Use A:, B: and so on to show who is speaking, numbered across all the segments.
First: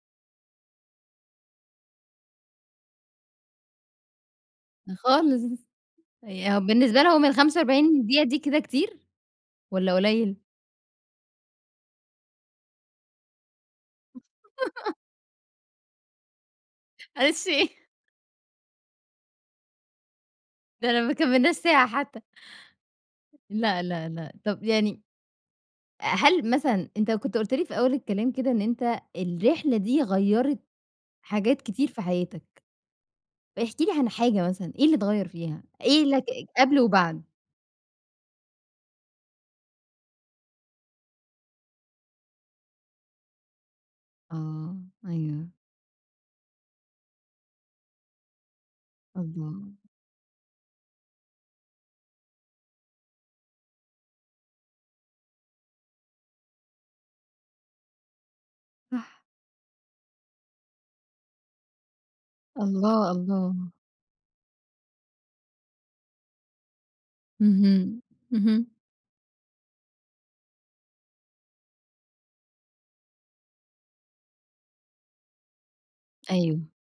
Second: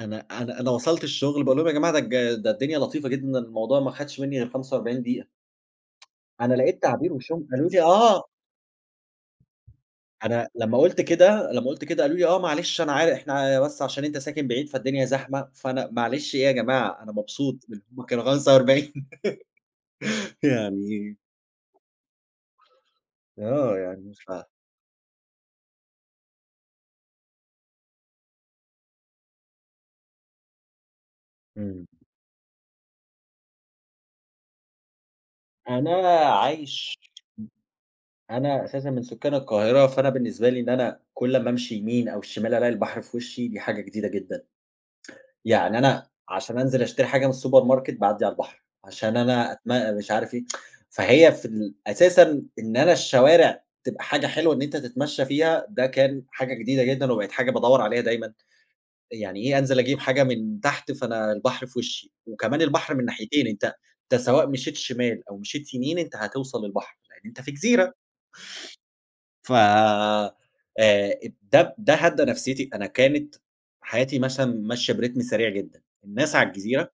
A: أنا أنا أنا وصَلت الشغل باقول لهم: "يا جماعة ده الج ده الدنيا لطيفة جدًا، الموضوع ما أخدش مني غير 45 دقيقة."
B: خالص
A: أنا
B: ي
A: لقيت
B: بالنسبة
A: تعابير
B: لهم
A: وشّهم
B: الخمسة
A: قالوا لي:
B: وأربعين دقيقة
A: "آه."
B: دي كده كتير والَّا قليّل؟
A: أنا لمّا قُلت كده لمّا قلت كده، قالوا لي: "آه، معلش أنا عار إحنا بس عشان أنت ساكن بعيد فالدنيا زحمة." فأنا معلش إيه يا جماعة، أنا
B: معلش
A: مبسوط بإن
B: إيه؟!
A: هُم كانوا 45
B: ده أنا ما
A: يعني
B: كمّلناش ساعة حتى.
A: آه،
B: لأ، لأ،
A: يعني،
B: لأ،
A: ف
B: طَب يعني، آآ، هل مثلًا، أنت كنت قُلت لي في أول الكلام كده إن أنت الرحلة دي غيّرِت حاجات
A: إمم.
B: كتير في حياتك، احكِ لي عن حاجة مثلًا، إيه اللي اتغيّر فيها،
A: أنا
B: إيه اللي ك قبْل
A: عايش م
B: وبَعد؟
A: أنا أساسًا من سُكّان القاهرة، فأنا بالنسبة لي إن أنا كلّ ما أمشي يمين أو شِمال ألاقي البحر في وشّي، دي حاجة جديدة جدًا،
B: آه، أيوه.
A: يعني أنا عشان أنزِل أشتري حاجة من الsupermarket باعدي على البحر، عشان أنا
B: الله.
A: أتم مش عارف إيه، فهي في ال أساسًا إن أنا الشوارع تبقى حاجة حلوة إن أنت تتمشّى فيها ده كان حاجة جديدة جدًا وبقِت حاجة بادوّر عليها دايمًا،
B: صح.
A: يعني إيه أنزِل أجيب حاجة من تحت فأنا البحر في وشّي وكمان البحر من
B: الله،
A: ناحيتين،
B: الله.
A: أنت أنت سواء مشيت شِمال أو مشيت يمين أنت هتوصَل البحر، لأن أنت في جزيرة.
B: اهم، اهم.
A: ف آآ، ده ده هدّى نفسيتي. أنا كانت حياتي مثلًا ماشية برتم سريع جدًا، الناس على
B: أيوه.
A: الجزيرة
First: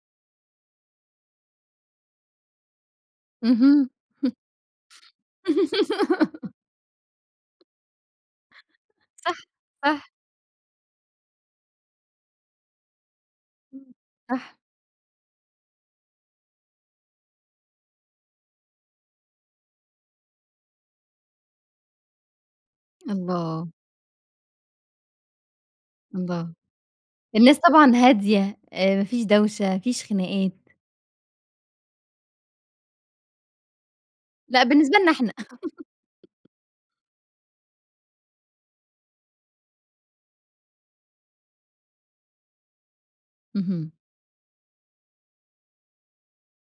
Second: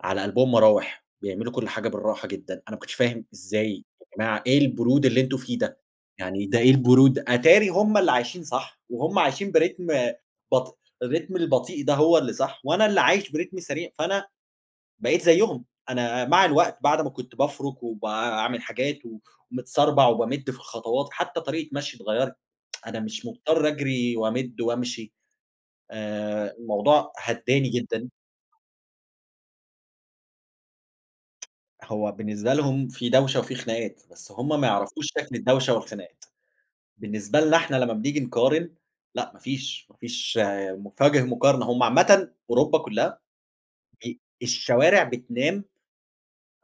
A: على قلْبهم مراوح، بيعملوا كلّ حاجة بالراحة جدًا، أنا ما كنتش فاهم إزاي
B: اهم.
A: يا جماعة، إيه البرود اللي أنتم فيه ده! يعني ده إيه البرود أتاري هُم اللي عايشين صح وهُم
B: صح،
A: عايشين برتم
B: صح.
A: بط الرتم البطيئ ده هو اللي صح، وأنا اللي عايش برتم سريع،
B: إمم،
A: فأنا
B: صح.
A: بقيت زيّهم، أنا مع الوقت بعد ما كنت بافرُك وباعمل حاجات ومتسربَع وبامِدّ في الخطوات، حتى طريقة مشيي اتغيّرِت، أنا مش مضطر
B: الله.
A: أجرِي وأمِدّ وأمشي
B: الله،
A: آآ، الموضوع
B: الناس
A: هدّاني
B: طبعًا
A: جدًا.
B: هادية آآ، ما فيش دوشة، ما فيش خناقات.
A: هو بالنسبة لهم في دوشة وفي خناقات بس هُم
B: لأ
A: ما
B: بالنسبة
A: يعرَفوش
B: لنا إحنا.
A: شكل الدوشة والخناقات. بالنسبة لنا إحنا لما بنيجي نقارن، لأ ما فيش، ما فيش مف وجْه مقارنة، هُم عامةً أوروبا كلها
B: اهم.
A: ب الشوارع بتنام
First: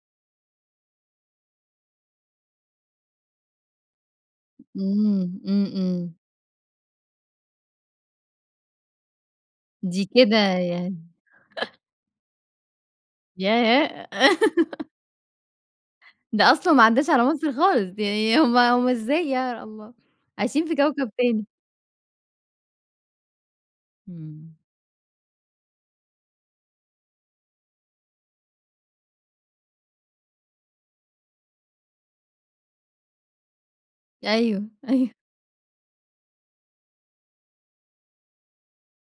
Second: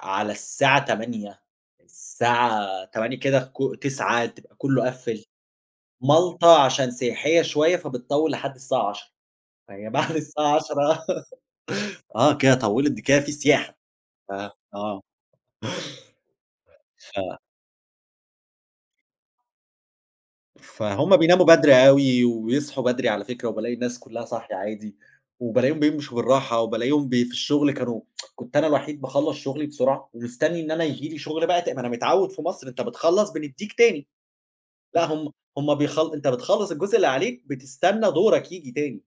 A: على الساعة 20:00 الساعة 20:00 كده ك 21:00 تبقى كلّه قفِّل،
B: إمم، إمم، إمم.
A: مالطا عشان سياحية شوية فبتطوِّل لحد الساعة 22:00، فهي
B: دي
A: بعد
B: كده
A: الساعة
B: يعني
A: 22:00 آه، كده طوّلِت، ده كده في سياحة
B: ياه!
A: آآ، آه.
B: ده أصلًا ما عدّاش
A: ف
B: على مصر خالص، يعني هُم هُم إزاي يا الله، عايشين في كوكب
A: فهُم
B: تاني.
A: بيناموا بدري أوي ويصحُوا بدري على فكرة وبالاقي الناس كلّها
B: إمم.
A: صاحية عادي وبالاقيهم بيمشُوا بالراحة وبالاقيهم ب في الشغل كانوا كنت أنا الوحيد باخلّص شُغلي بسرعة ومستنّي إن أنا ييجي لي شُغل بقى تا ما أنا متعوِّد في مصر أنت بتخلّص بندّيك تاني،
B: أيوه،
A: لأ،
B: أيوه.
A: هُم هُم، بيخل أنت بتخلّص الجزء اللي عليك، بتستنى دورك ييجي تاني.